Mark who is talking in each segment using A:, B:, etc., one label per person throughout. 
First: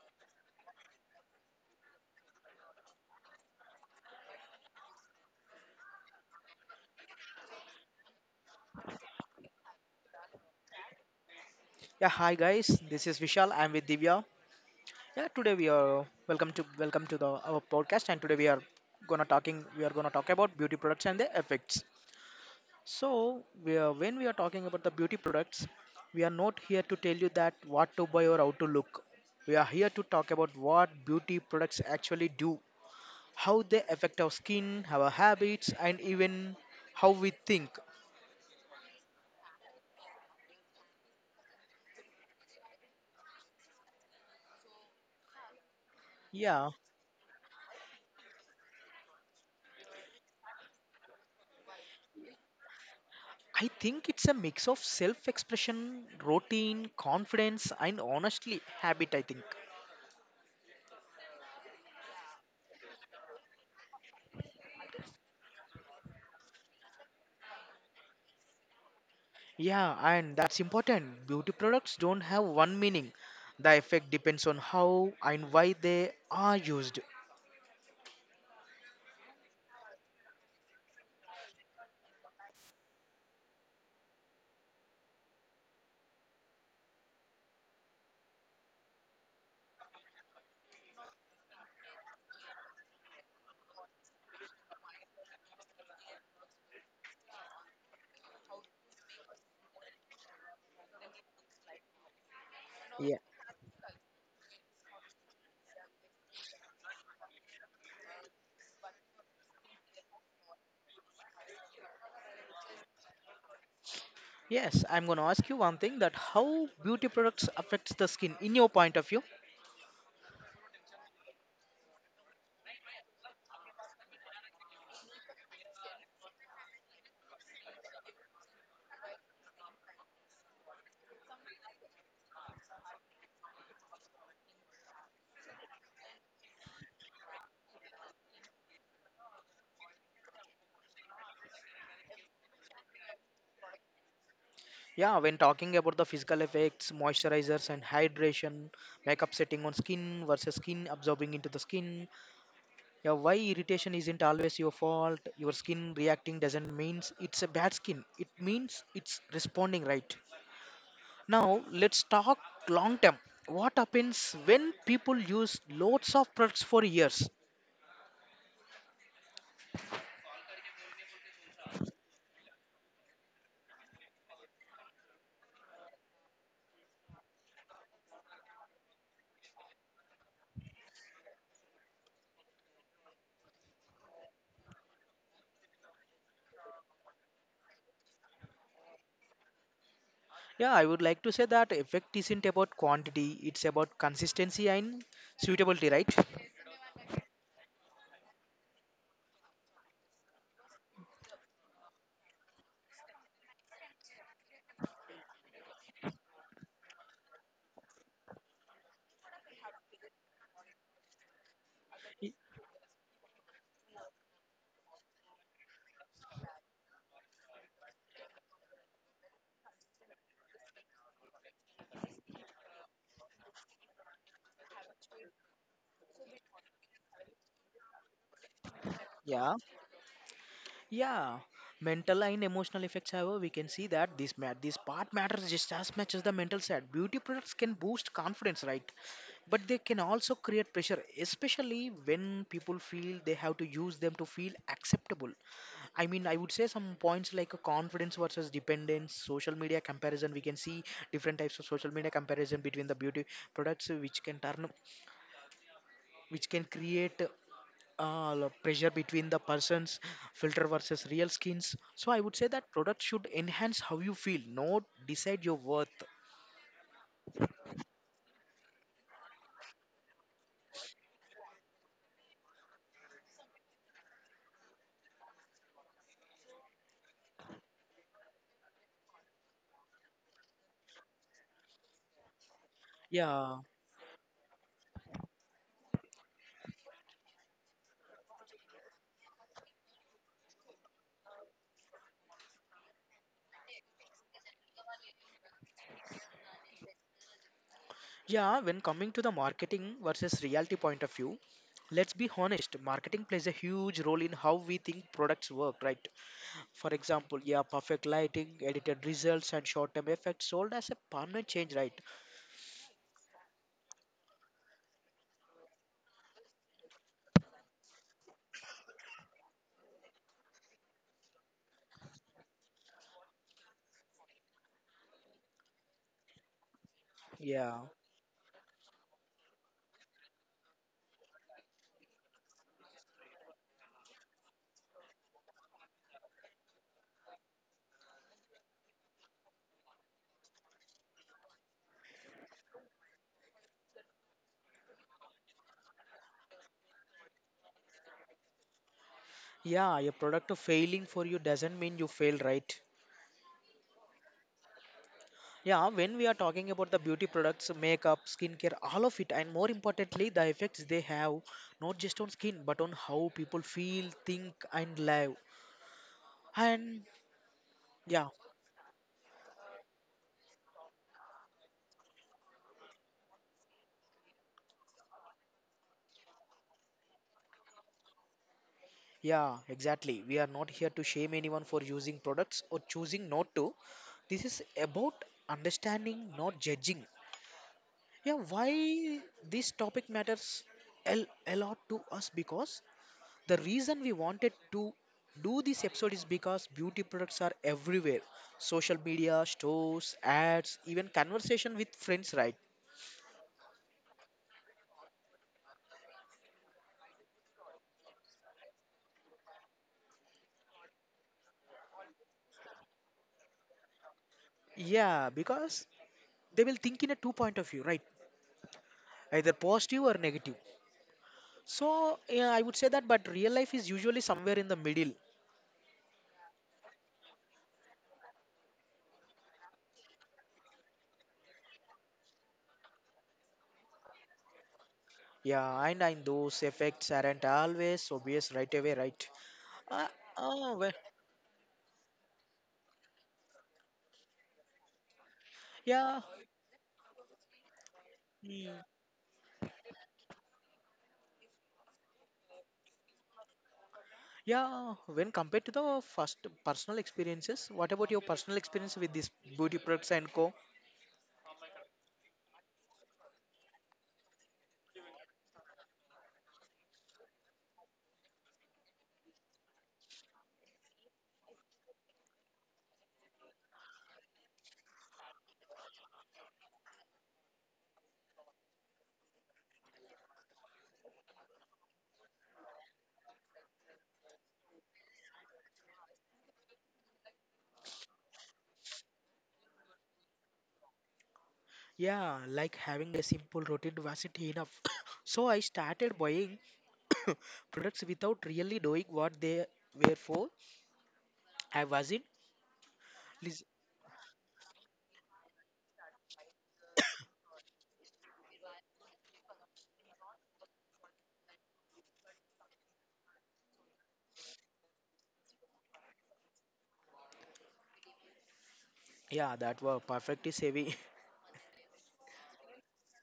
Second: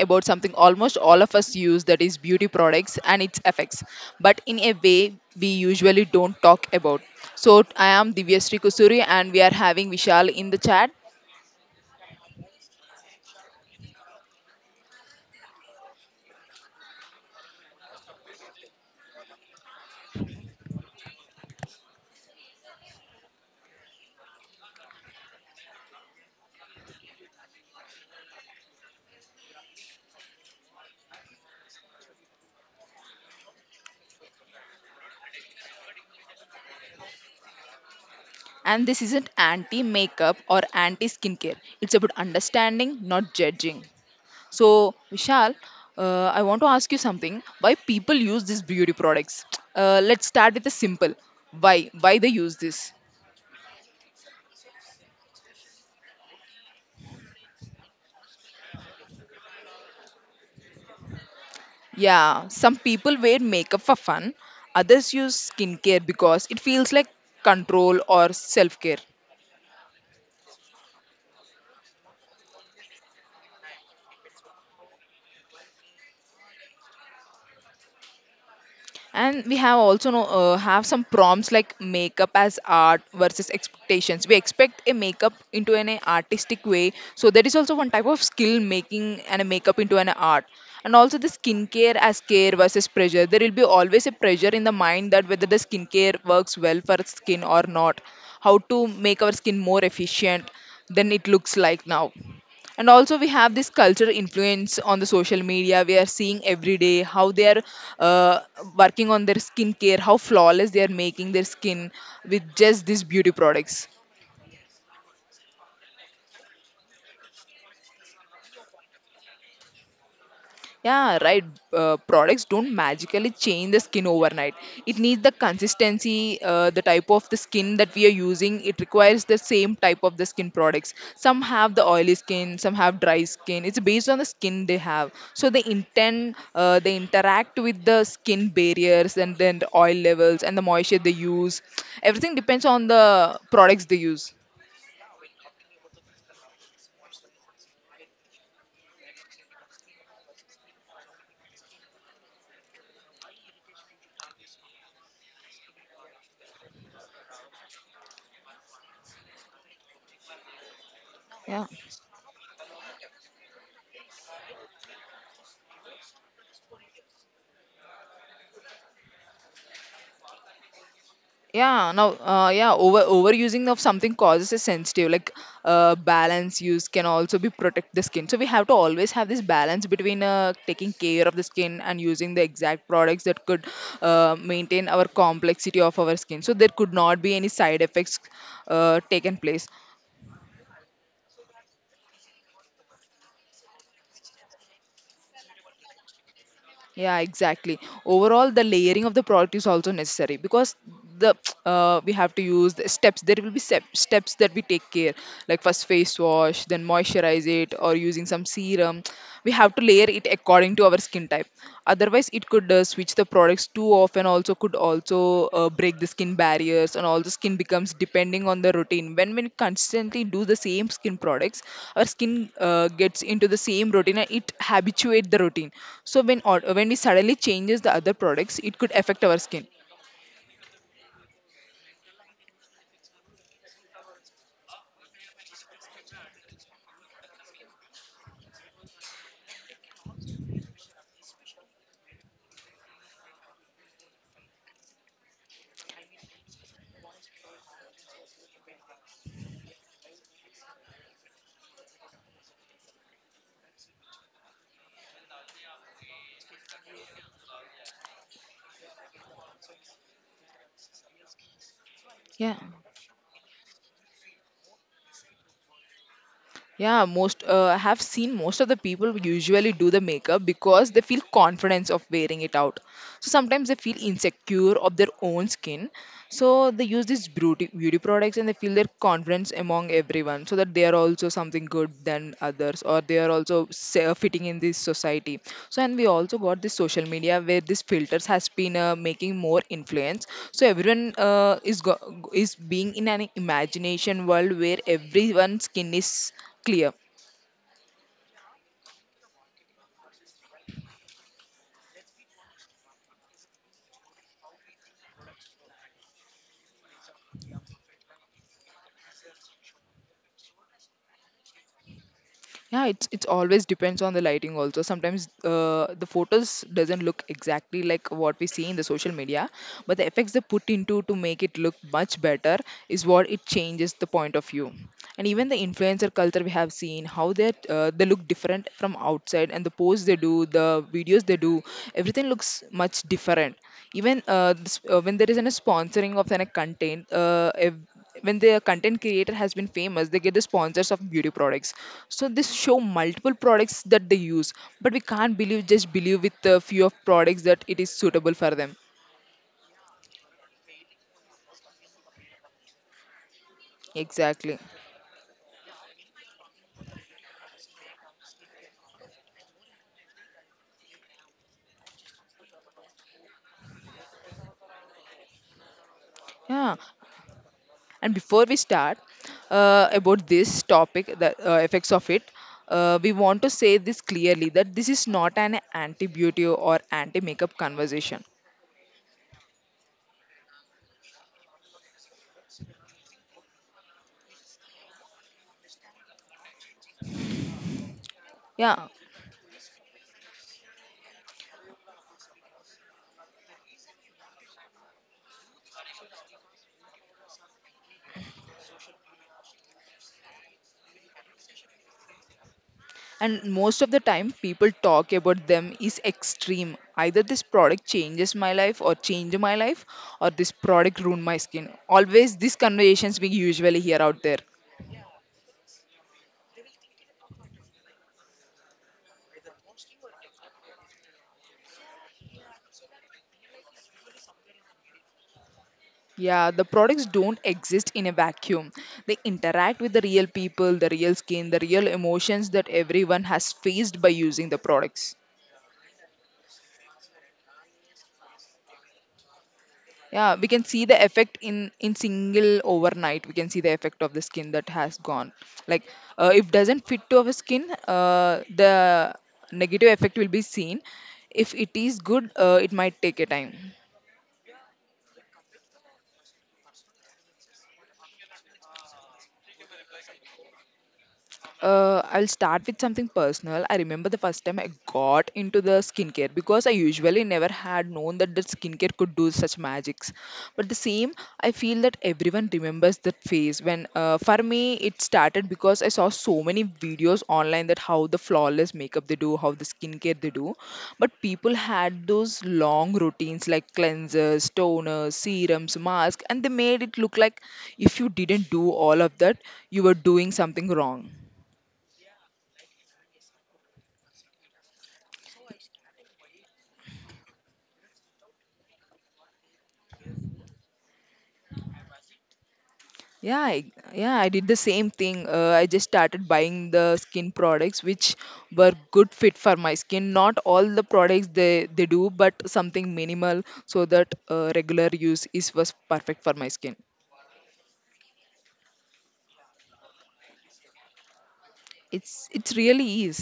A: about something almost all of us use, that is beauty products and its effects, but in a way we usually don't talk about. So I am Divyasri Kusuri and we are having Vishal in the chat.
B: Yeah, hi guys. This is Vishal. I'm with Divya. Yeah, today we are welcome to the our podcast, and today we are gonna talk about beauty products and the effects. So when we are talking about the beauty products, we are not here to tell you that what to buy or how to look. We are here to talk about what beauty products actually do, how they affect our skin, our habits, and even how we think.
A: And this isn't anti makeup or anti skincare, it's about understanding, not judging. So, Vishal, I want to
B: Yeah,
A: ask you something. Why people use these beauty products? Let's start with the simple. Why? Why they use this?
B: I think it's a mix of self expression, routine, confidence, and honestly, habit. I think.
A: Yeah, some people wear makeup for fun, others use skincare because it feels like control or self care.
B: Yeah, and that's important. Beauty products don't have one meaning. The effect depends on how and why they are used.
A: And we have also know, have some prompts like makeup as art versus expectations. We expect a makeup into an artistic way, so that is also one type of skill making and a makeup into an art. And also the skincare as care versus pressure. There will be always a pressure in the mind, that whether the skincare works well for skin or not, how to make our skin more efficient than it looks like now. And
B: Yeah.
A: also we have this cultural influence on the social media. We are seeing every day how they are uh, working on their skincare, how flawless they are making their skin with just these beauty products.
B: Yes, I'm going to ask you one thing that how beauty products affects the skin in your point of view.
A: Yeah, right. Products don't magically change the skin overnight. It needs the consistency, the type of the skin that we are using. It requires the same type of the skin products. Some have the oily skin, some have dry skin. It's based on the skin they have. So they intend, they interact with the skin barriers and then the oil levels and the moisture they use. Everything depends on the products they use.
B: Yeah, when talking about the physical effects, moisturizers and hydration, makeup setting on skin versus skin absorbing into the skin, yeah, why irritation isn't always your fault? Your skin reacting doesn't means it's a bad skin. It means it's responding right. Now
A: Yeah.
B: let's talk long term. What happens when people use loads of products for years?
A: Yeah, now, yeah, overusing of something causes a sensitive. Like, balance use can also be protect the skin. So we have to always have this balance between taking care of the skin and using the exact products that could maintain our complexity of our skin, so there could not be any side effects taken place.
B: Yeah, I would like to say that effect isn't about quantity, it's about consistency and suitability, right?
A: Yeah, exactly. Overall, the layering of the product is also necessary because the we have to use the steps. There will be steps that we take care, like first face wash, then moisturize it, or using some serum. We have to layer it according to our skin type. Otherwise,
B: Y-
A: it could, switch the products too often, also could also break the skin barriers, and all the skin becomes depending on the routine. When we constantly do the same skin products, our skin gets into the same routine and it habituate the routine. So when we suddenly changes the other products, it could affect our
B: Yeah.
A: skin.
B: Yeah, mental and emotional effects. However, we can see that this part matters just as much as the mental side. Beauty products can boost confidence, right? But they can also create pressure, especially when people feel they have to use them to feel acceptable. I mean, I would say some points like a confidence versus dependence, social media comparison. We can see different types of social media comparison between the beauty products, which can create pressure between the person's filter versus real skins. So I would say
A: Yeah.
B: that product should enhance how you feel, not decide your worth.
A: Yeah, most I have seen most of the people usually do the makeup because they feel confidence of wearing it out. So sometimes they feel insecure of their own skin, so they use these beauty products and they feel their confidence among everyone, so that they are also something good than others, or they are
B: Yeah,
A: also fitting in this society. So and we also got this social media where these filters has been making more influence. So everyone is being in an imagination world where everyone's skin is clear.
B: yeah. When coming to the marketing versus reality point of view, let's be honest. Marketing plays a huge role in how we think products work, right? For example, yeah, perfect lighting, edited results, and short-term effects sold as a permanent change, right?
A: Yeah, it's always depends on the lighting. Also sometimes the photos doesn't look exactly like what we see in the social media, but the effects they put into to make it look much better is what it changes the point of view. And even the influencer culture, we have seen how
B: Yeah,
A: they look different from outside, and the posts they do, the videos they do, everything looks much different. Even when there isn't a sponsoring of any content, when the content creator has been famous, they get the sponsors of beauty products, so this show multiple products that they use. But we can't believe with a few of products that it is suitable for them.
B: yeah. Your product failing for you doesn't mean you fail, right?
A: Exactly.
B: Yeah, when we are talking about the beauty products, makeup, skincare, all of it, and more importantly, the effects they have not just on skin but on how people feel, think, and live.
A: Yeah,
B: And
A: and
B: yeah,
A: before we start about this topic, the effects of it, we want to say this clearly, that this is not an anti beauty or anti makeup conversation.
B: yeah, exactly. We are not here to shame anyone for using products or choosing not to. This is about understanding, not judging. Yeah,
A: Yeah,
B: why this topic matters a lot to us because the reason we wanted to do this episode is because beauty products are everywhere, social media, stores, ads, even conversation with friends, right?
A: and most of the time people talk about them is extreme. Either this product changes my life or change my life, or this product ruined my skin. Always these conversations we usually hear out there.
B: Yeah, because they will think in a two point of view, right? Either positive or negative. So, yeah, I would say that, but real life is usually somewhere in the middle.
A: Yeah, the products don't exist in a vacuum. They interact with the real people, the real skin, the real emotions that everyone has faced by using the products.
B: Yeah, and those effects aren't always obvious right away, right? Uh,
A: Yeah, we can
B: oh,
A: see
B: well,
A: the effect in single overnight. We can see the effect of the skin that has gone, like,
B: yeah.
A: if doesn't fit to our skin,
B: Hmm.
A: the negative effect will be seen. If it is good, it might take a time.
B: Yeah, when compared to the first personal experiences, what about your personal experience with this beauty products and co?
A: I'll start with something personal. I remember the first time I got into the skincare, because I usually never had known that the skincare could do such magics. But the same, I feel that everyone remembers that phase when, for me, it started because I saw so many videos online, that how the flawless makeup they do, how the skincare they do. But people had those long routines like cleansers, toners, serums, masks, and they made it look like if you didn't do all of that, you were doing something wrong.
B: Yeah, like having a simple routine wasn't enough. So I started buying products without really knowing what they were for. I wasn't. lis-
A: Yeah, I did the same thing. I just started buying the skin products which were good fit for my skin. Not all the products they do, but something minimal, so that regular use is was perfect for my skin.
B: Yeah, that were perfectly savvy.
A: It's really is.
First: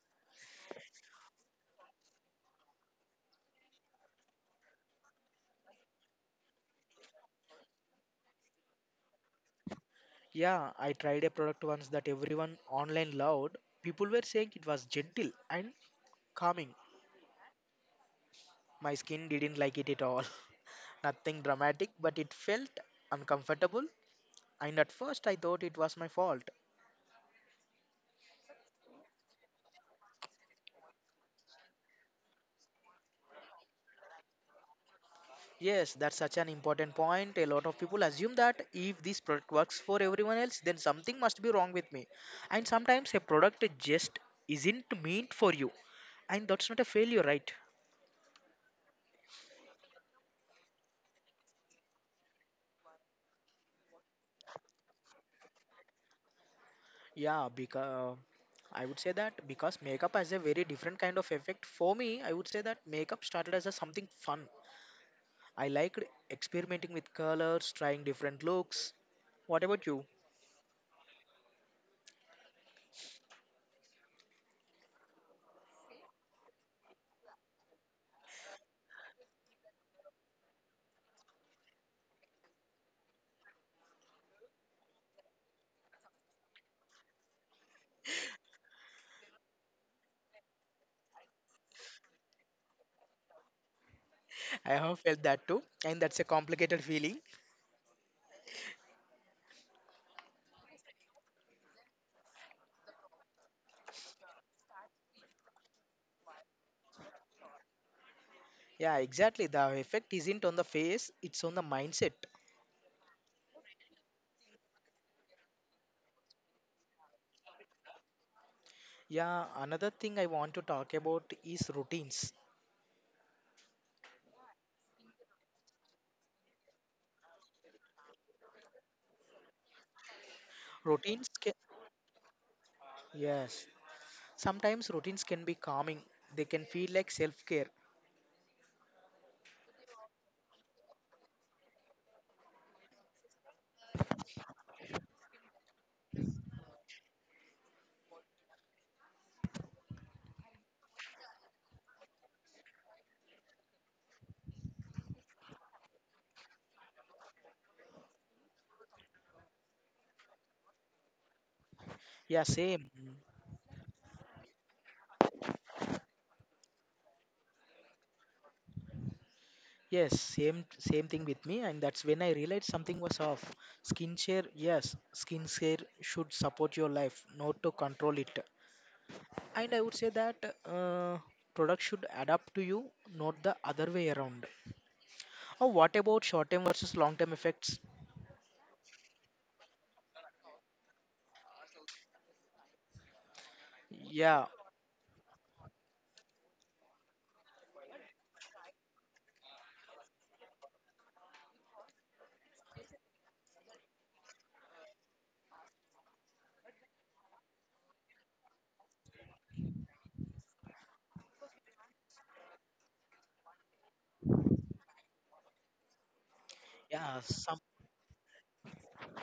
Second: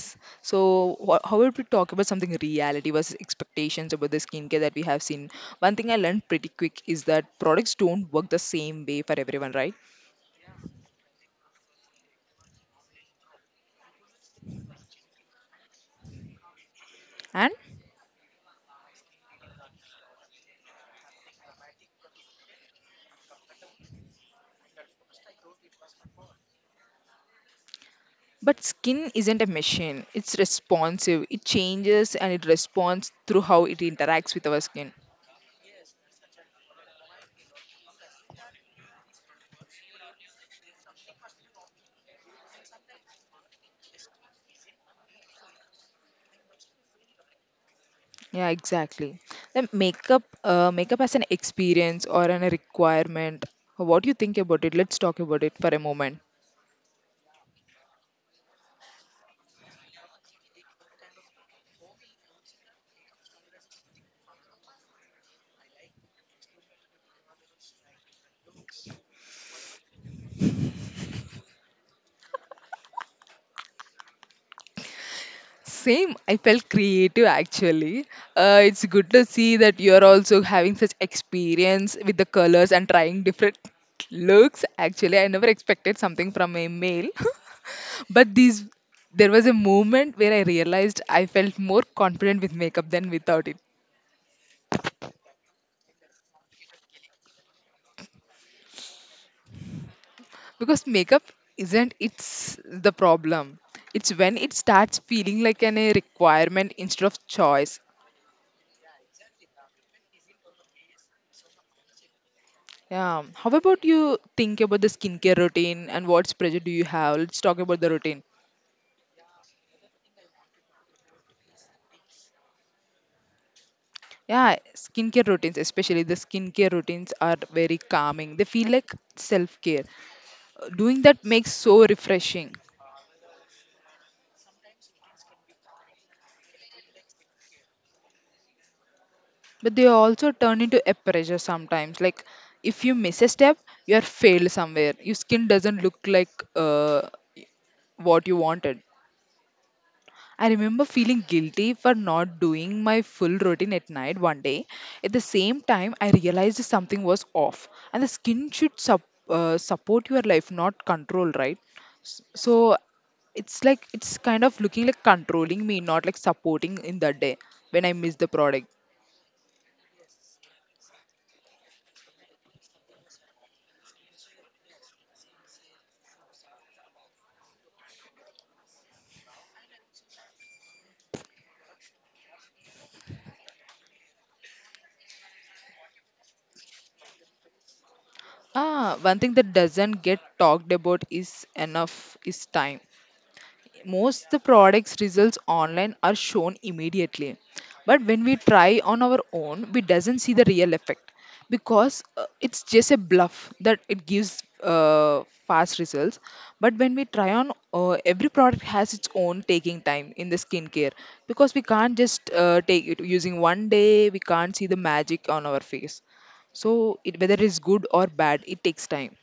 A: So wha how would we talk about something reality versus expectations about the skincare that we have seen? One thing I learned pretty quick is that products don't work the same way for everyone, right?
B: Yeah, I tried a product once that everyone online loved. People were saying it was gentle and calming.
A: And
B: My skin didn't like it at all. Nothing dramatic, but it felt uncomfortable. And at first, I thought it was my fault.
A: But skin isn't a machine. It's responsive. It changes and it responds through how it interacts with our skin.
B: Yes, that's such an important point. A lot of people assume that if this product works for everyone else, then something must be wrong with me. And sometimes a product just isn't meant for you. And that's not a failure, right?
A: Yeah, exactly. Then makeup, makeup as an experience or an requirement. What do you think about it? Let's talk about it for a moment.
B: Yeah, because I would say that because makeup has a very different kind of effect. For me, I would say that makeup started as a something fun. I liked experimenting with colors, trying different looks. What about you?
A: Same. I felt creative actually. It's good to see that you're also having such experience with the colors and trying different looks. Actually, I never expected something from a male. But these, there was a moment where I realized I felt more confident with makeup than without it.
B: I have felt that too, and that's a complicated feeling.
A: Because makeup isn't it's the problem. It's when it starts feeling like an a requirement instead of choice.
B: Yeah, exactly. The effect isn't on the face, it's on the mindset.
A: Yeah. How about you think about the skincare routine and what pressure do you have? Let's talk about the routine.
B: Yeah, another thing I want to talk about is routines.
A: Yeah, skincare routines, especially the skincare routines, are very calming. They feel like self care. Doing that
B: Routines
A: makes
B: can,
A: so refreshing.
B: yes, sometimes routines can be calming. They can feel like self-care.
A: But they also turn into a pressure sometimes, like, if you miss a step, you are failed somewhere, your skin doesn't look like what you wanted. I remember feeling guilty for not doing my full routine at night one day. At the same time, I realized something was off, and the skin should support your life, not control, right?
B: Yeah,
A: So
B: same.
A: it's like it's kind of looking like controlling me, not like supporting in that day, when I miss the product.
B: Yes, same thing with me, and that's when I realized something was off. Skincare, yes, skincare should support your life, not to control it. And I would say that uh, product should adapt to you, not the other way around. Oh, what about short-term versus long-term effects?
A: Ah, one thing that doesn't get talked about is enough is time. Most the
B: Yeah,
A: products results online are shown immediately, but when we try on our own we doesn't see the real effect, because, it's just a bluff that it gives fast results. But when we try on, every product has its own taking time in the skincare, because we can't just take it using one day. We can't see the magic on our face. So it,
B: yeah.
A: whether it's good or bad, it takes time.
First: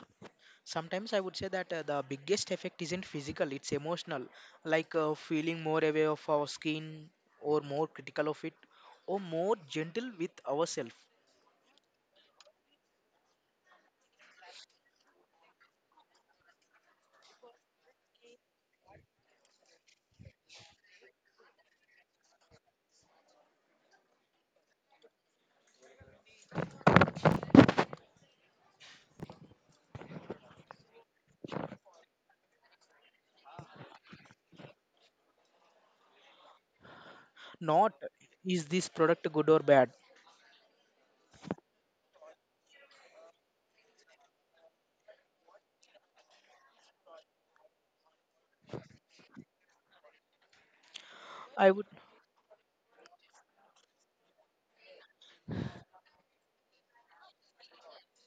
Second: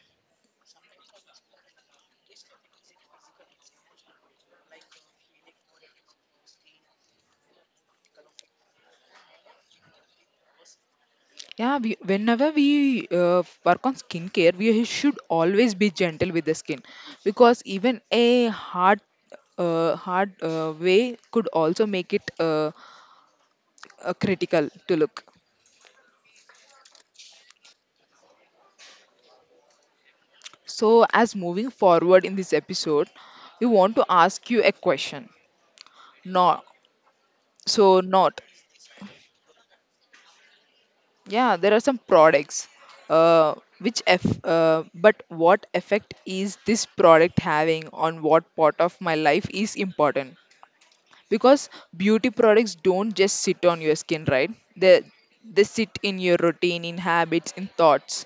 B: Sometimes I would say that the biggest effect isn't physical; it's emotional, like feeling more aware of our skin, or more critical of it, or more gentle with ourselves.
A: Whenever we work on skincare, we should always be gentle with the skin, because even a hard way could also make it critical to look. So, as moving forward in this episode, we want to ask you a question. No,
B: Not
A: so not.
B: is this product good or bad?
A: Yeah, there are some products. Uh, which f But what effect is this product having on what part of my life is important, because
B: I would
A: beauty products don't just sit on your skin, right? they they sit in your routine, in habits, in thoughts.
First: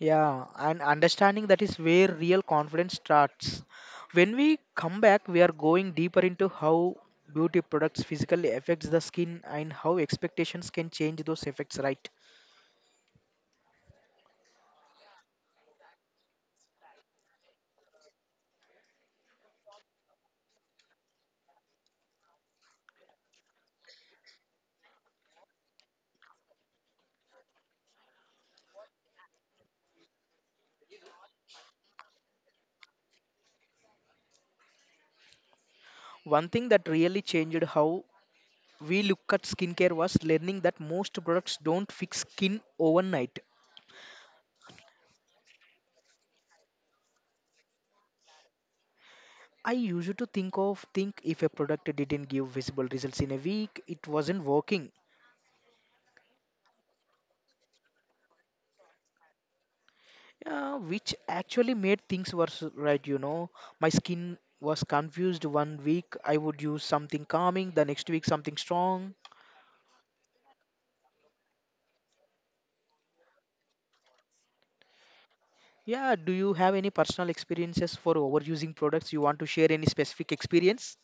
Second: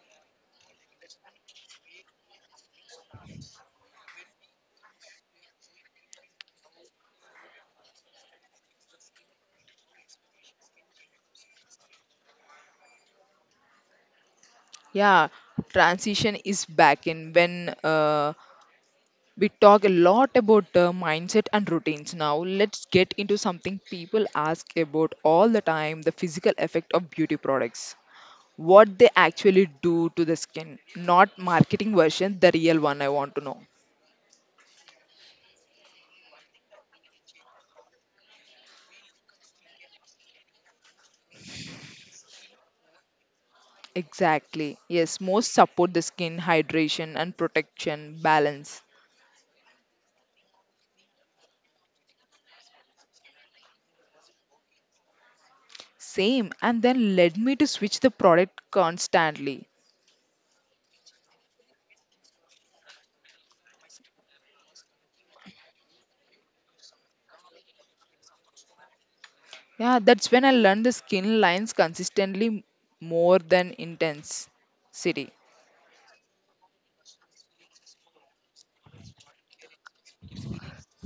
B: Yeah, and understanding that is where real confidence starts. When we come back, we are going deeper into how beauty products physically affects the skin and how expectations can change those effects, right?
A: Yeah, transition is back in. When, uh, we talk a lot about mindset and routines, now let's get into something people ask about all the time: the physical effect of beauty products, what they actually do to the skin, not marketing version, the real one. I want to know.
B: One thing that really changed how we look at skincare was learning that most products don't fix skin overnight.
A: Exactly. Yes, most support the skin hydration and protection balance.
B: I used to think if a product didn't give visible results in a week, it wasn't working.
A: Same. And then led me to switch the product constantly.
B: Yeah, which actually made things worse, right? You know, my skin was confused one week. I would use something calming, the next week, something strong.
A: Yeah, that's when I learned the skin lines consistently more than intense city.
B: Yeah, do you have any personal experiences for overusing products? You want to share any specific experience?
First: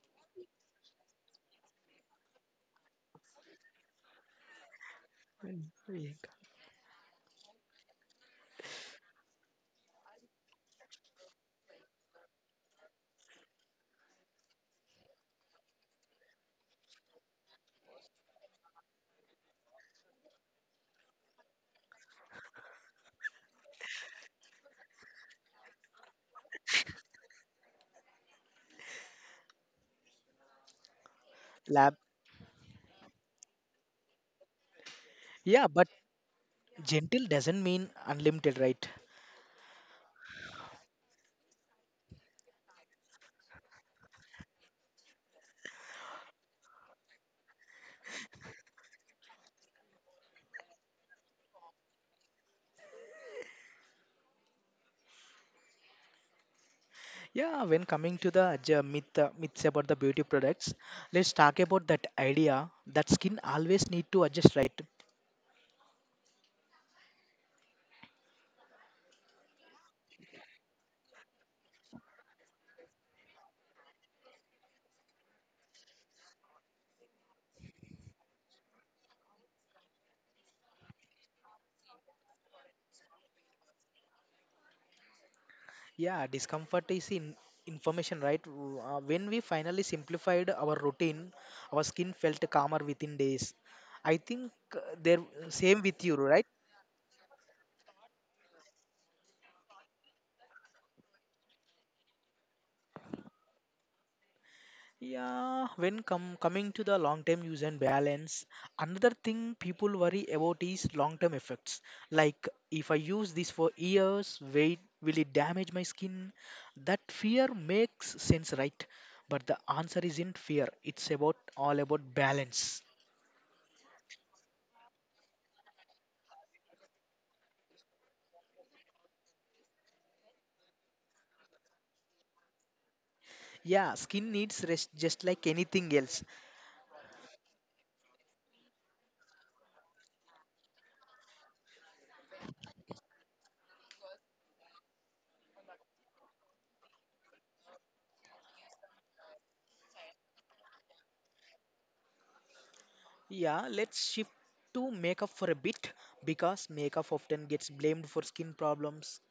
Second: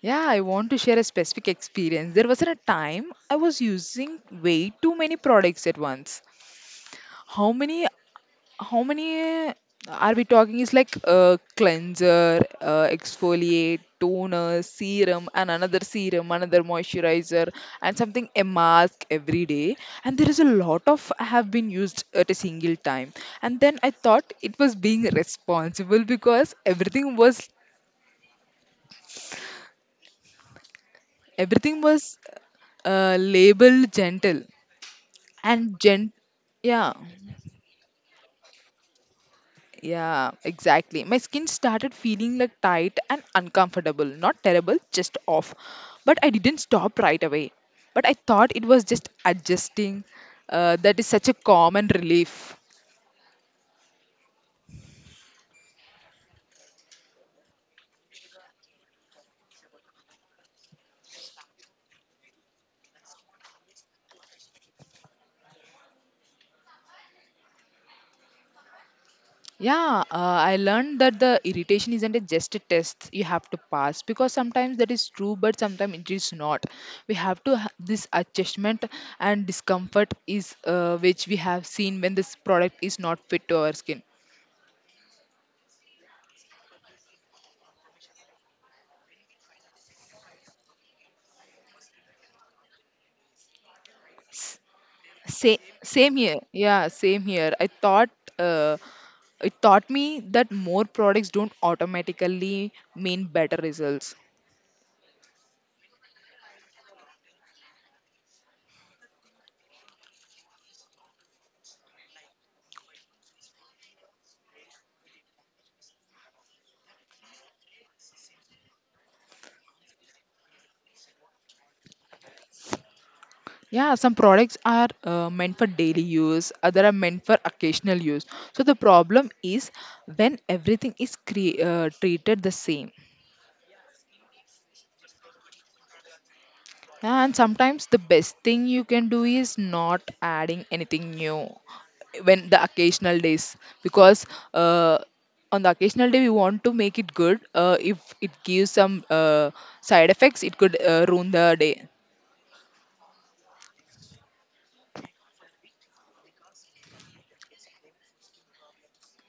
A: Yeah, I want to share a specific experience. There was a time I was using way too many
B: Mm,
A: products at
B: yeah.
A: once. how many how many are we talking? Is like cleanser, exfoliate, toner, serum and another serum, another moisturizer and something, a mask every day, and there is a lot of have been used at a single time. And then I thought it was being responsible because everything was everything
B: Lab.
A: was labeled gentle
B: Yeah,
A: and
B: but
A: gent, yeah.
B: gentle doesn't mean unlimited, right?
A: Yeah, exactly. My skin started feeling like tight and uncomfortable. Not terrible, just off. But I didn't stop right away. But I thought it was just adjusting. That is such a common relief.
B: Yeah, when coming to the myths about the beauty products, let's talk about that idea that skin always need to adjust, right?
A: Yeah, I learned that the irritation isn't a just a test you have to pass, because sometimes that is true, but sometimes it is not. We have to ha- this adjustment and discomfort is which we have seen when this product is not fit to our skin.
B: Yeah, discomfort is in information, right? When we finally simplified our routine, our skin felt calmer within days. I think there
A: Same,
B: same with you,
A: same here.
B: right?
A: Yeah, same here. I thought, uh, it taught me that more products don't automatically mean better results.
B: Yeah, when come coming to the long-term use and balance, another thing people worry about is long-term effects. Like if I use this for years, wait, will it damage my skin? That fear makes sense, right? But the answer isn't fear. It's about all about balance.
A: Yeah, some products are meant for daily use, other are meant for occasional use. So the problem is when everything is treated the same.
B: Yeah, skin needs rest just like anything else.
A: Yeah, and sometimes the best thing you can do is not adding anything new when the occasional days, because uh, on the occasional day we want to make it good. If it gives some side effects, it could ruin the day.
B: Yeah, let's shift to makeup for a bit because makeup often gets blamed for skin problems.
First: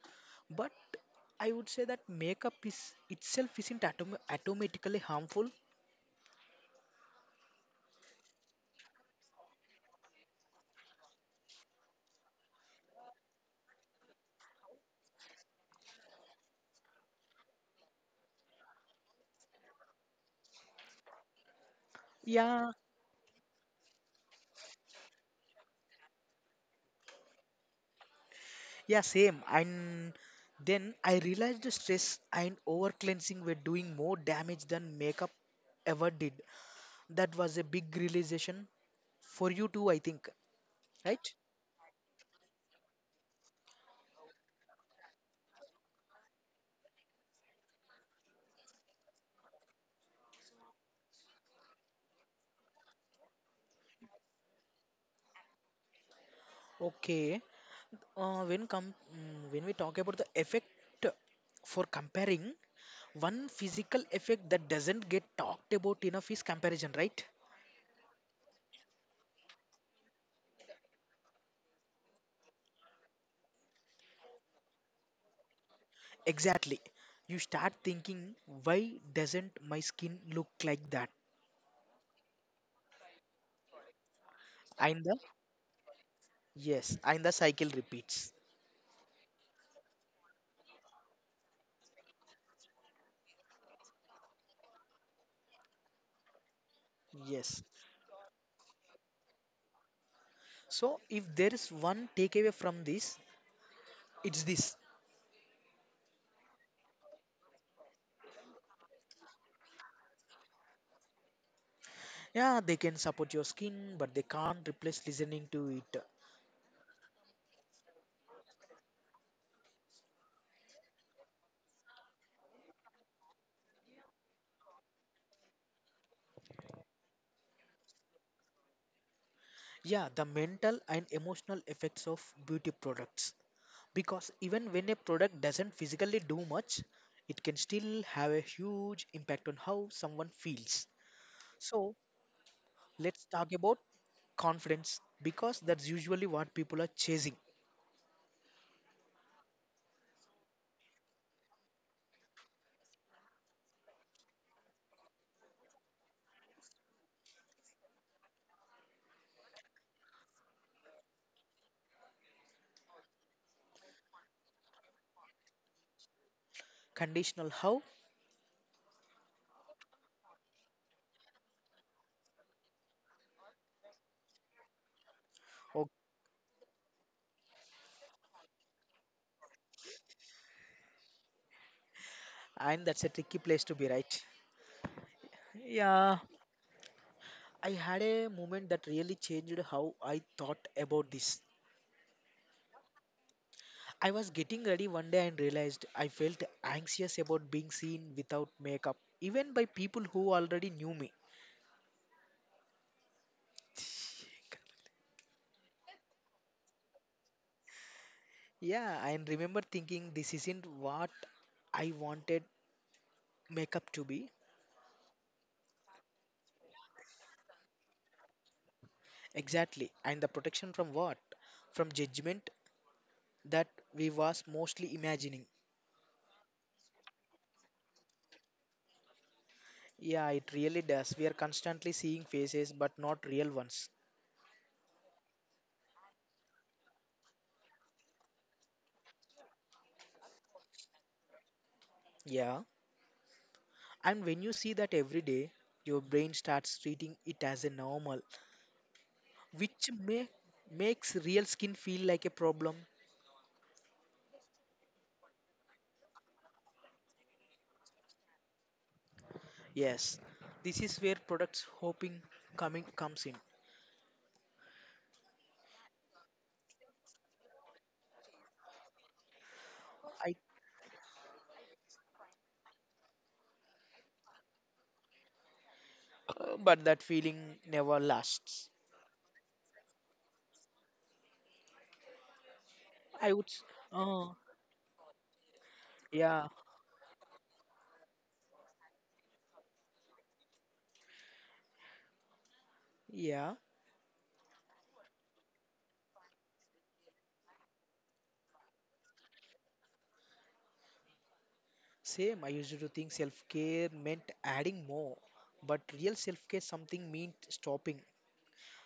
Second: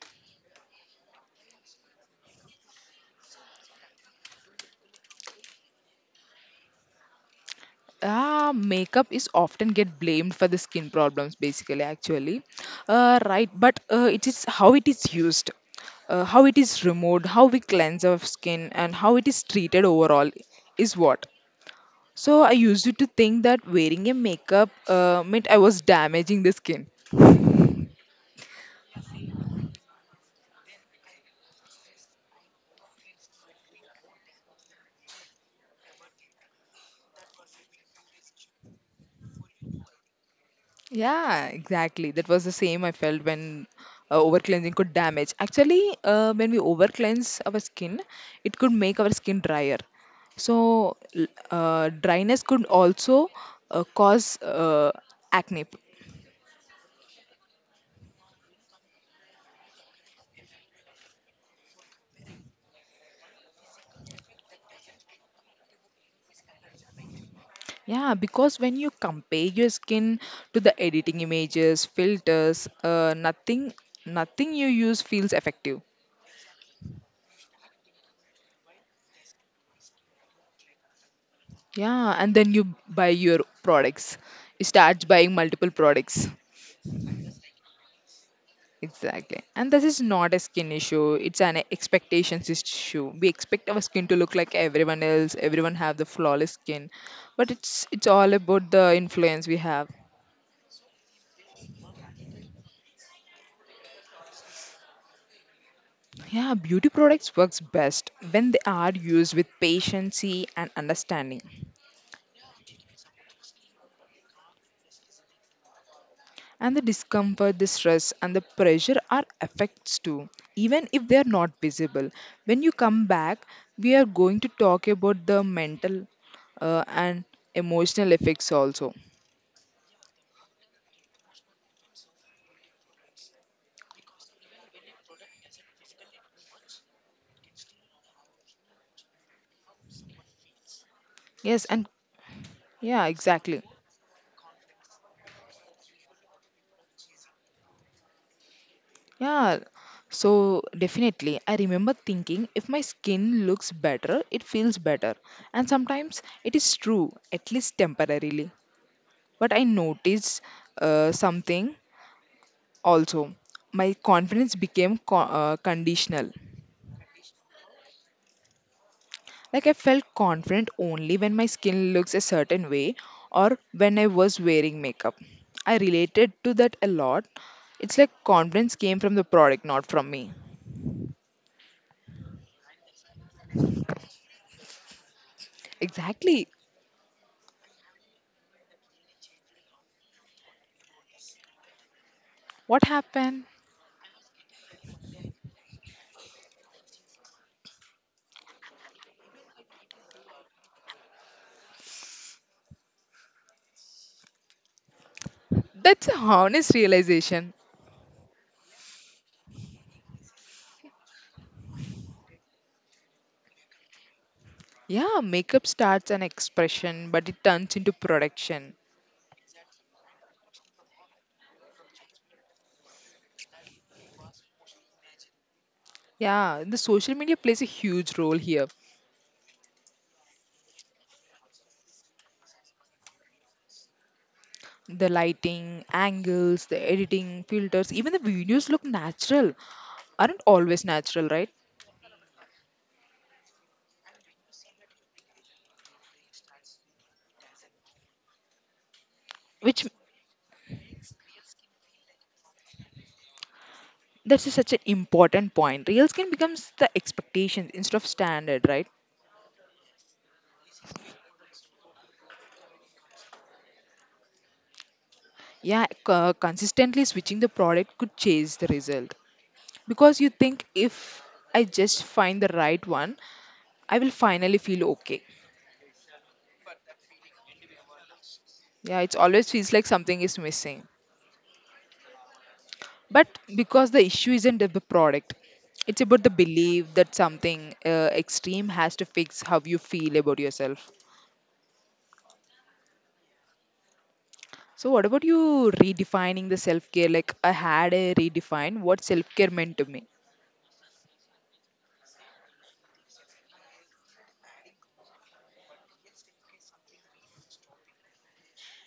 B: But I would say that makeup is itself isn't automatically harmful.
A: Ah, makeup is often get blamed for the skin problems basically, actually, right. But it is how it is used, how it is removed, how we cleanse our skin and how it is treated overall is what. So I
B: Yeah,
A: used to think that wearing a makeup meant I was damaging the skin.
B: yeah, same. And then I realized the stress and over cleansing were doing more damage than makeup ever did. That was a big realization for you too, I think. Right?
A: Yeah, exactly. That was the same I felt when over cleansing could damage. Actually, when we over cleanse our skin, it could make our skin drier. So dryness could also cause acne.
B: Okay. When we talk about the effect for comparing, one physical effect that doesn't get talked about enough is comparison, right?
A: Yeah, because when you compare your skin to the editing images, filters, nothing you use feels effective.
B: Exactly. You start thinking, why doesn't my skin look like that?
A: Yeah, and then you buy your products. You
B: And
A: start
B: the
A: buying multiple products.
B: Yes, and the cycle repeats.
A: Exactly. And this is not a skin issue, it's an expectations issue. We expect our skin to look like everyone else, everyone have the flawless skin. But
B: Yes.
A: it's all about the influence we have.
B: So if there is one takeaway from this, it's this.
A: Yeah, beauty products works best when they are used with patience and understanding.
B: Yeah, they can support your skin, but they can't replace listening to it.
A: And the discomfort, the stress, and the pressure are effects too, even if they are not visible. When you come back, we are going to talk about the mental and emotional effects also.
B: Yeah, the mental and emotional effects of beauty products. Because even when a product doesn't physically do much, it can still have a huge impact on how someone feels.
A: Yes, and
B: So,
A: yeah,
B: let's talk
A: exactly.
B: about confidence because that's usually what people are chasing.
A: Yeah, so definitely, I remember thinking if my skin looks better, it feels better. And sometimes it is true, at least temporarily. But I noticed something. Also, my confidence became conditional.
B: Conditional how?
A: Like I felt confident only when my skin looks a certain way or when I was wearing makeup. I
B: Oh,
A: related to that a lot. It's like confidence came from the product, not from me.
B: and that's a tricky place to be, right? Yeah,
A: Exactly.
B: I had a moment that really changed how I thought about this.
A: What happened?
B: I was getting ready one day and realized I felt anxious about being seen without makeup, even by people who already knew me.
A: That's a honest realization.
B: Yeah, I remember thinking this isn't what I wanted makeup to be.
A: Yeah, makeup starts an expression, but it turns into production.
B: Exactly. And the protection from what? From judgment that we was mostly imagining.
A: Yeah, the social media plays a huge role here.
B: Yeah, it really does. We are constantly seeing faces but not real ones.
A: The lighting, angles, the editing, filters, even the videos look natural, aren't always natural, right?
B: Yeah. And when you see that every day, your brain starts treating it as a normal,
A: Which,
B: which may makes real skin feel like a problem.
A: that's such an important point. Real skin becomes the expectation instead of standard, right?
B: Yes. This is where products hoping coming comes in.
A: Yeah, consistently switching the product could chase the result, because you
B: I
A: think if I just find the right one, I will finally feel okay.
B: but that feeling never lasts.
A: Yeah, it always feels like something is missing. But
B: I would, s-
A: because the
B: uh,
A: issue isn't the product, it's about the
B: yeah,
A: belief that something extreme has to fix how you feel about yourself.
B: yeah,
A: So what about you redefining the self-care? Like I had a redefine what self-care meant to me.
B: same. I used to think self care meant adding more, but real self care something meant stopping,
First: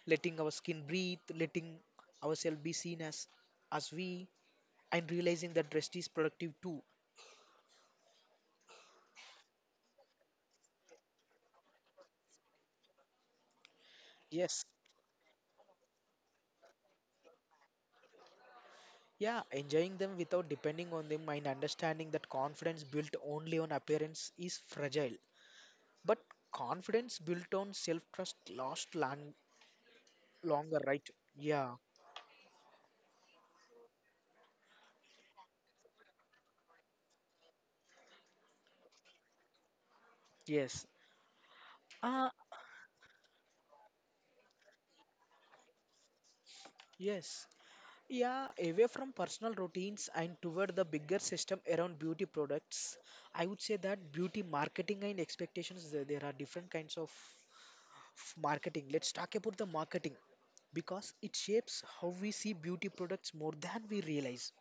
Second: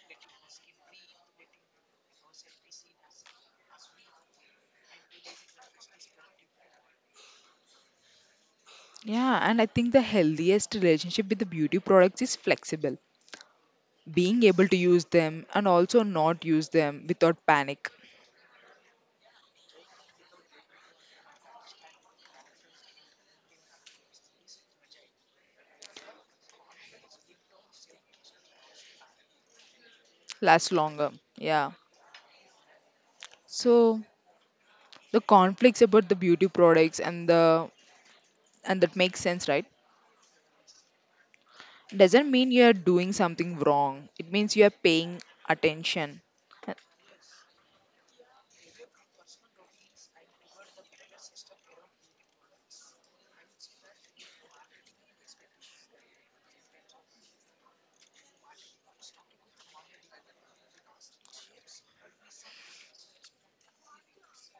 B: letting our skin breathe, letting ourselves be seen as we, and realizing that rest is productive too.
A: Yeah, and I think the healthiest relationship with the beauty products is flexible, being
B: Yes,
A: able to use them and also not use them without panic.
B: yeah, enjoying them without depending on them, and understanding that confidence built only on appearance is fragile, but confidence built on self trust lasts
A: Lasts
B: longer, right?
A: longer, yeah.
B: Yeah,
A: So the conflicts about the beauty products, and the and that makes sense, right?
B: yes.
A: Doesn't
B: Ah,
A: mean you're doing something wrong. It means you're paying attention. Uh,
B: yes. Yeah, away from personal routines and toward the bigger system around beauty products, I would say that beauty marketing and expectations, there are different kinds of marketing. Let's talk about the marketing because it shapes how we see beauty products more than we realize,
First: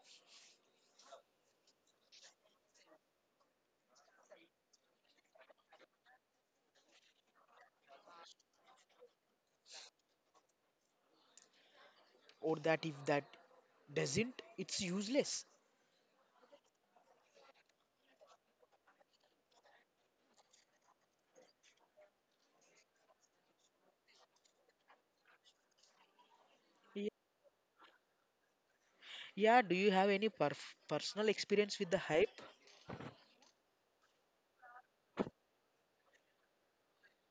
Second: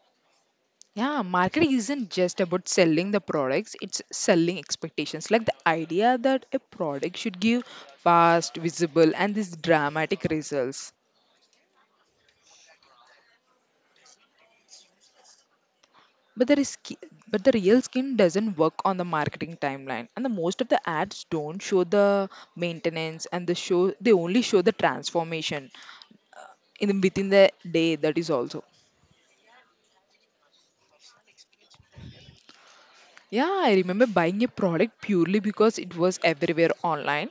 A: Yeah, marketing isn't just about selling the products, it's selling expectations. Like the idea that a product should give fast, visible, and these dramatic results.
B: or that if that doesn't, it's useless.
A: But the risk, but the real skin doesn't work on the marketing timeline, and the most of the ads don't show the maintenance, and the show they only show the transformation in
B: Ye-
A: within the day. That is also.
B: Yeah, do you have any personal experience with the hype?
A: Yeah, I remember buying a product purely because it was everywhere online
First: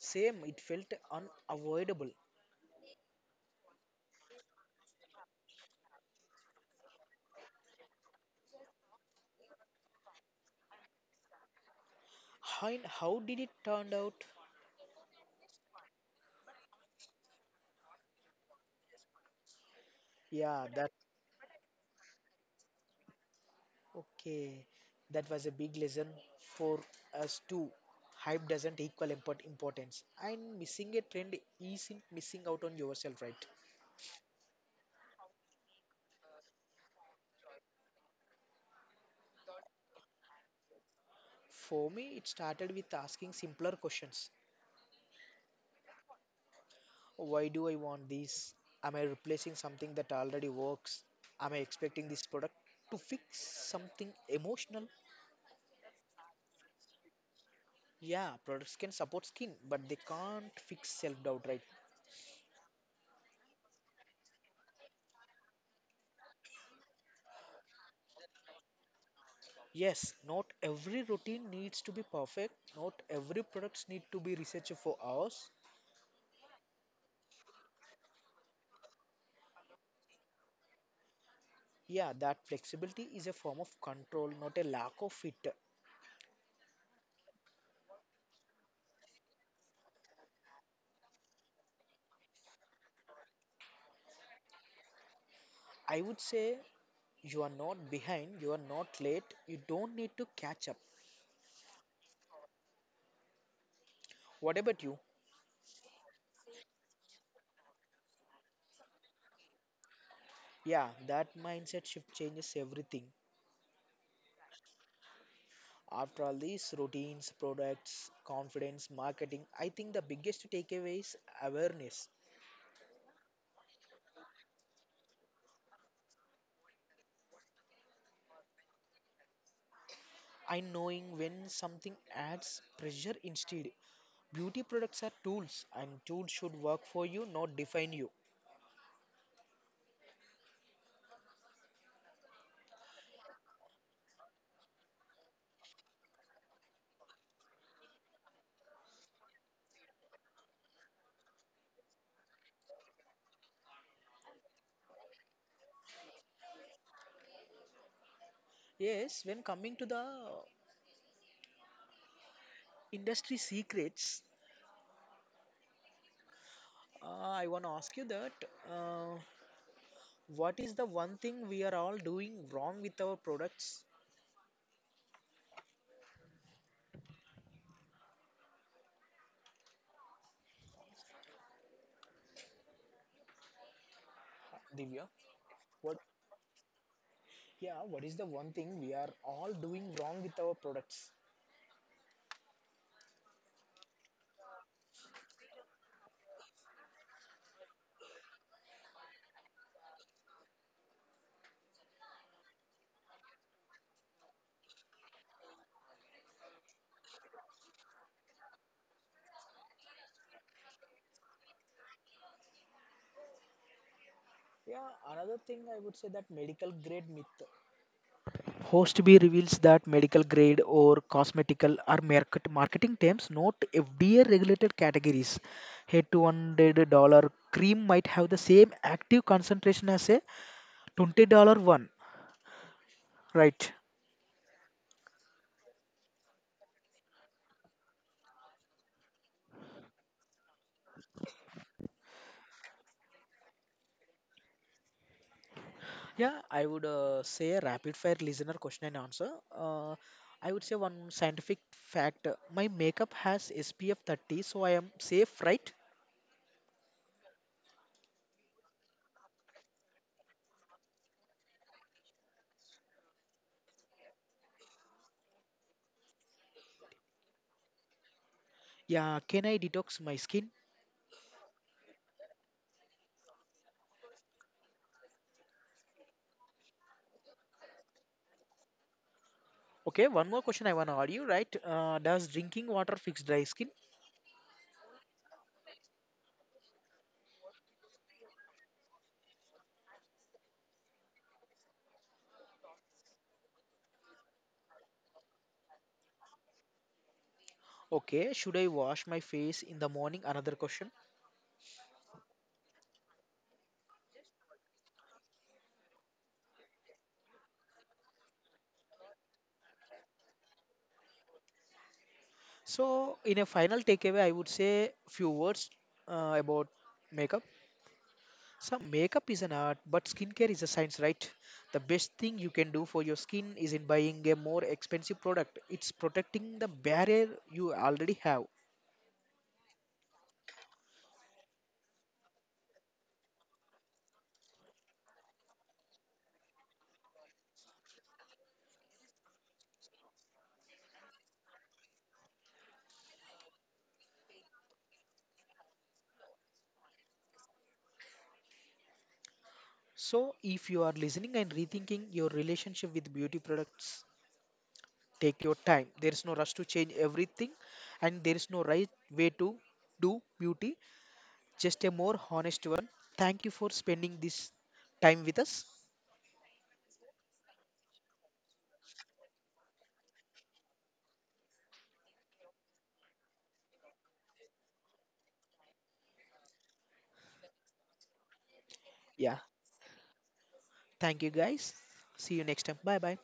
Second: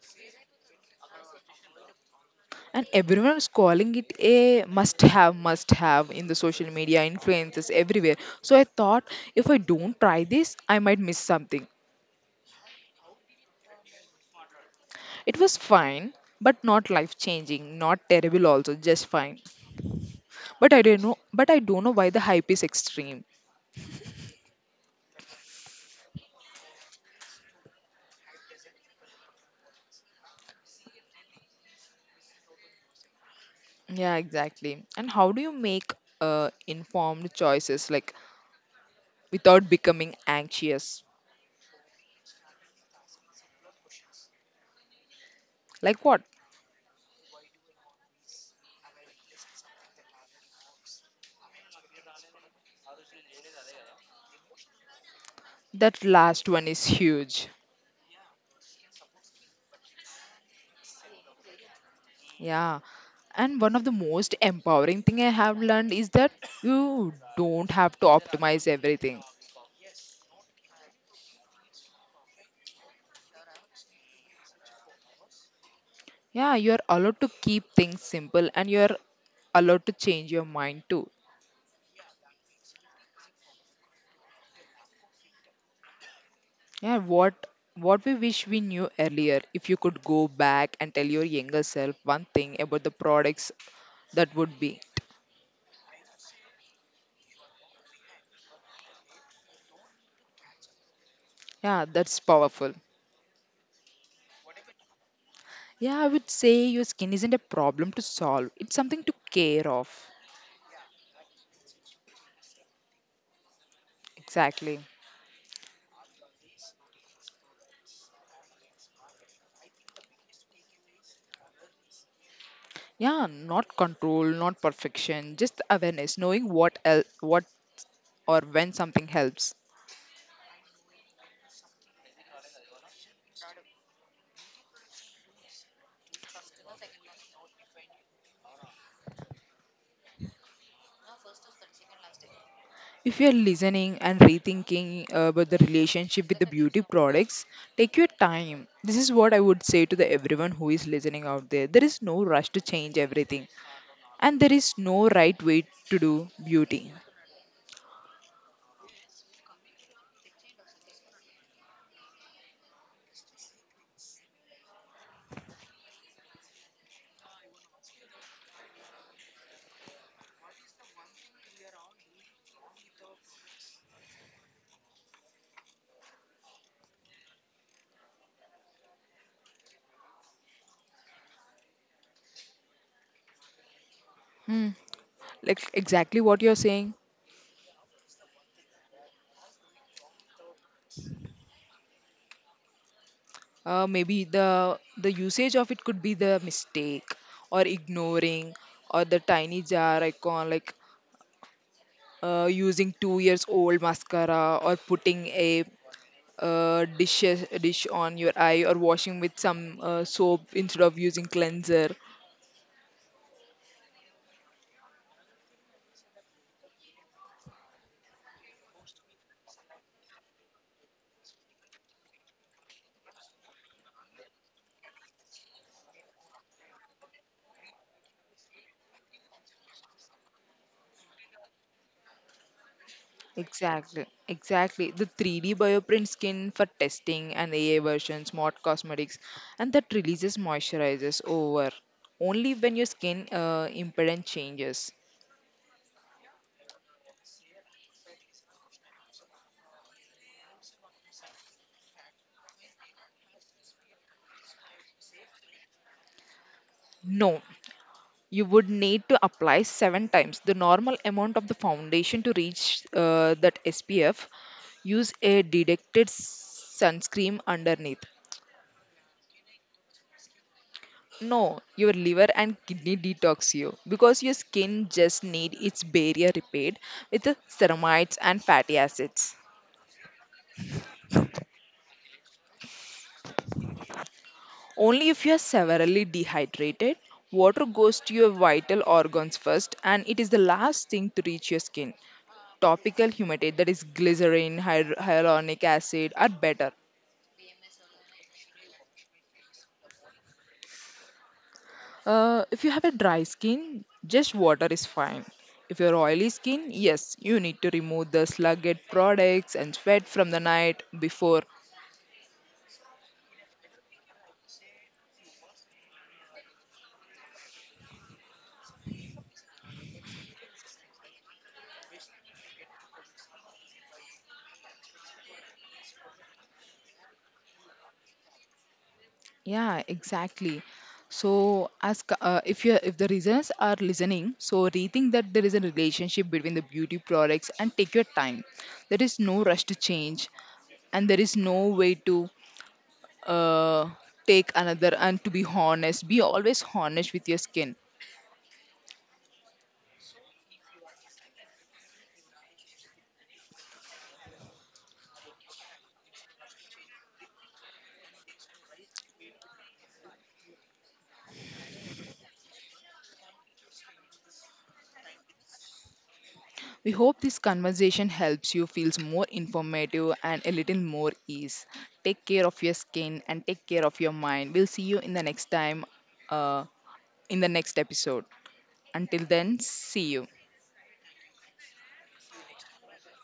B: Same, it felt unavoidable.
A: and everyone was calling it a must have in the social media, influences everywhere. So I thought if I don't try this, I might miss something.
B: How did it turned out?
A: It was fine, but not life changing, not terrible also, just fine.
B: Yeah,
A: But I
B: that
A: don't know but I don't know why the hype is extreme.
B: okay, that was a big lesson for us too. Hype doesn't equal importance, and missing a trend isn't missing out on yourself, right?
A: Yeah, exactly. And how do you make informed choices like without becoming anxious?
B: For me, it started with asking simpler questions.
A: Like what?
B: Why do I want this? Am I replacing something that already works? Am I expecting this product to fix something emotional?
A: That last one is huge.
B: Yeah, products can support skin, but they can't fix self doubt, right?
A: Yeah, and one of the most empowering thing I have learned is that you don't have to optimize everything.
B: Yes, not every routine needs to be perfect. Not every products need to be researched for hours.
A: Yeah, you are allowed to keep things simple and you are allowed to change your mind too.
B: Yeah, that flexibility is a form of control, not a lack of it.
A: Yeah, what we wish we knew earlier, if you could go back and tell your younger self one thing about the products, that would be.
B: I would say you are not behind, you are not late, you don't need to catch up.
A: Yeah, that's powerful.
B: What about you?
A: Yeah, I would say your skin isn't a problem to solve. It's something to care of.
B: Yeah, that mindset shift changes everything.
A: Exactly.
B: After all these routines, products, confidence, marketing, I think the biggest takeaway is awareness.
A: Yeah, not control, not perfection, just awareness, knowing what what or when something helps.
B: I knowing when something adds pressure instead. Beauty products are tools, and tools should work for you, not define you.
A: If you are listening and rethinking about the relationship with the beauty products, take your time. This is what I would say to the everyone who is listening out there. There is no rush to change everything, and there is no right way to do beauty.
B: Yes, when coming to the industry secrets, uh, I want to ask you that uh, what is the one thing we are all doing wrong with our products,
A: Hmm.
B: Divya?
A: Like
B: What?
A: exactly what you're saying.
B: Yeah, what is the one thing we are all doing wrong with our products?
A: Maybe the usage of it could be the mistake, or ignoring, or the tiny jar icon. Like using 2 years old mascara, or putting a uh, dish dish on your eye, or washing with some soap instead of using cleanser.
B: Yeah, another thing I would say that medical grade myth. Host B reveals that medical grade or cosmetical are marketing terms, not FDA regulated categories. A $200 cream might have the same active concentration as a $20 one, right?
A: Exactly, exactly. The 3D bioprint skin for testing and AI version, smart cosmetics, and that releases moisturizers over only when your skin impedance changes.
B: Yeah, I would say a rapid fire listener question and answer. Uh, I would say one scientific fact, my makeup has SPF 30, so I am safe, right?
A: No, you would need to apply 7 times the normal amount of the foundation to reach that SPF. Use a deducted sunscreen underneath.
B: Yeah, can I detox my skin?
A: No, your liver and kidney detox you because your skin just need its barrier repaired with the ceramides and fatty acids.
B: Okay, one more question I want to add you, right? Does drinking water fix dry skin?
A: Only if you are severely dehydrated, water goes to your vital organs first and it is the last thing to reach your skin. Topical humectant, that is glycerin, hyaluronic acid are better.
B: Okay, should I wash my face in the morning? Another question.
A: If you have a dry skin, just water is fine. If you're oily skin, yes, you need to remove the sluggish products and sweat from the night before.
B: So, in a final takeaway, I would say few words about makeup. So, makeup is an art, but skincare is a science, right? The best thing you can do for your skin isn't buying a more expensive product. It's protecting the barrier you already have.
A: Yeah, exactly. So, as if you if the reasons are listening, so rethink that there is a relationship between the beauty products and take your time. There is no rush to change, and there is no way to uh, take another, and to be honest, be always honest with your skin.
B: So, if you are listening and rethinking your relationship with beauty products, take your time. There is no rush to change everything, and there is no right way to do beauty just a more honest one. Thank you for spending this time with us.
A: We hope this conversation helps you feels more informative and a little more ease. Take care of your skin and take care of your mind. We'll see you in the next time, uh, in the next episode. Until
B: Yeah.
A: then, see you.
B: Thank you guys. See you next time. Bye bye.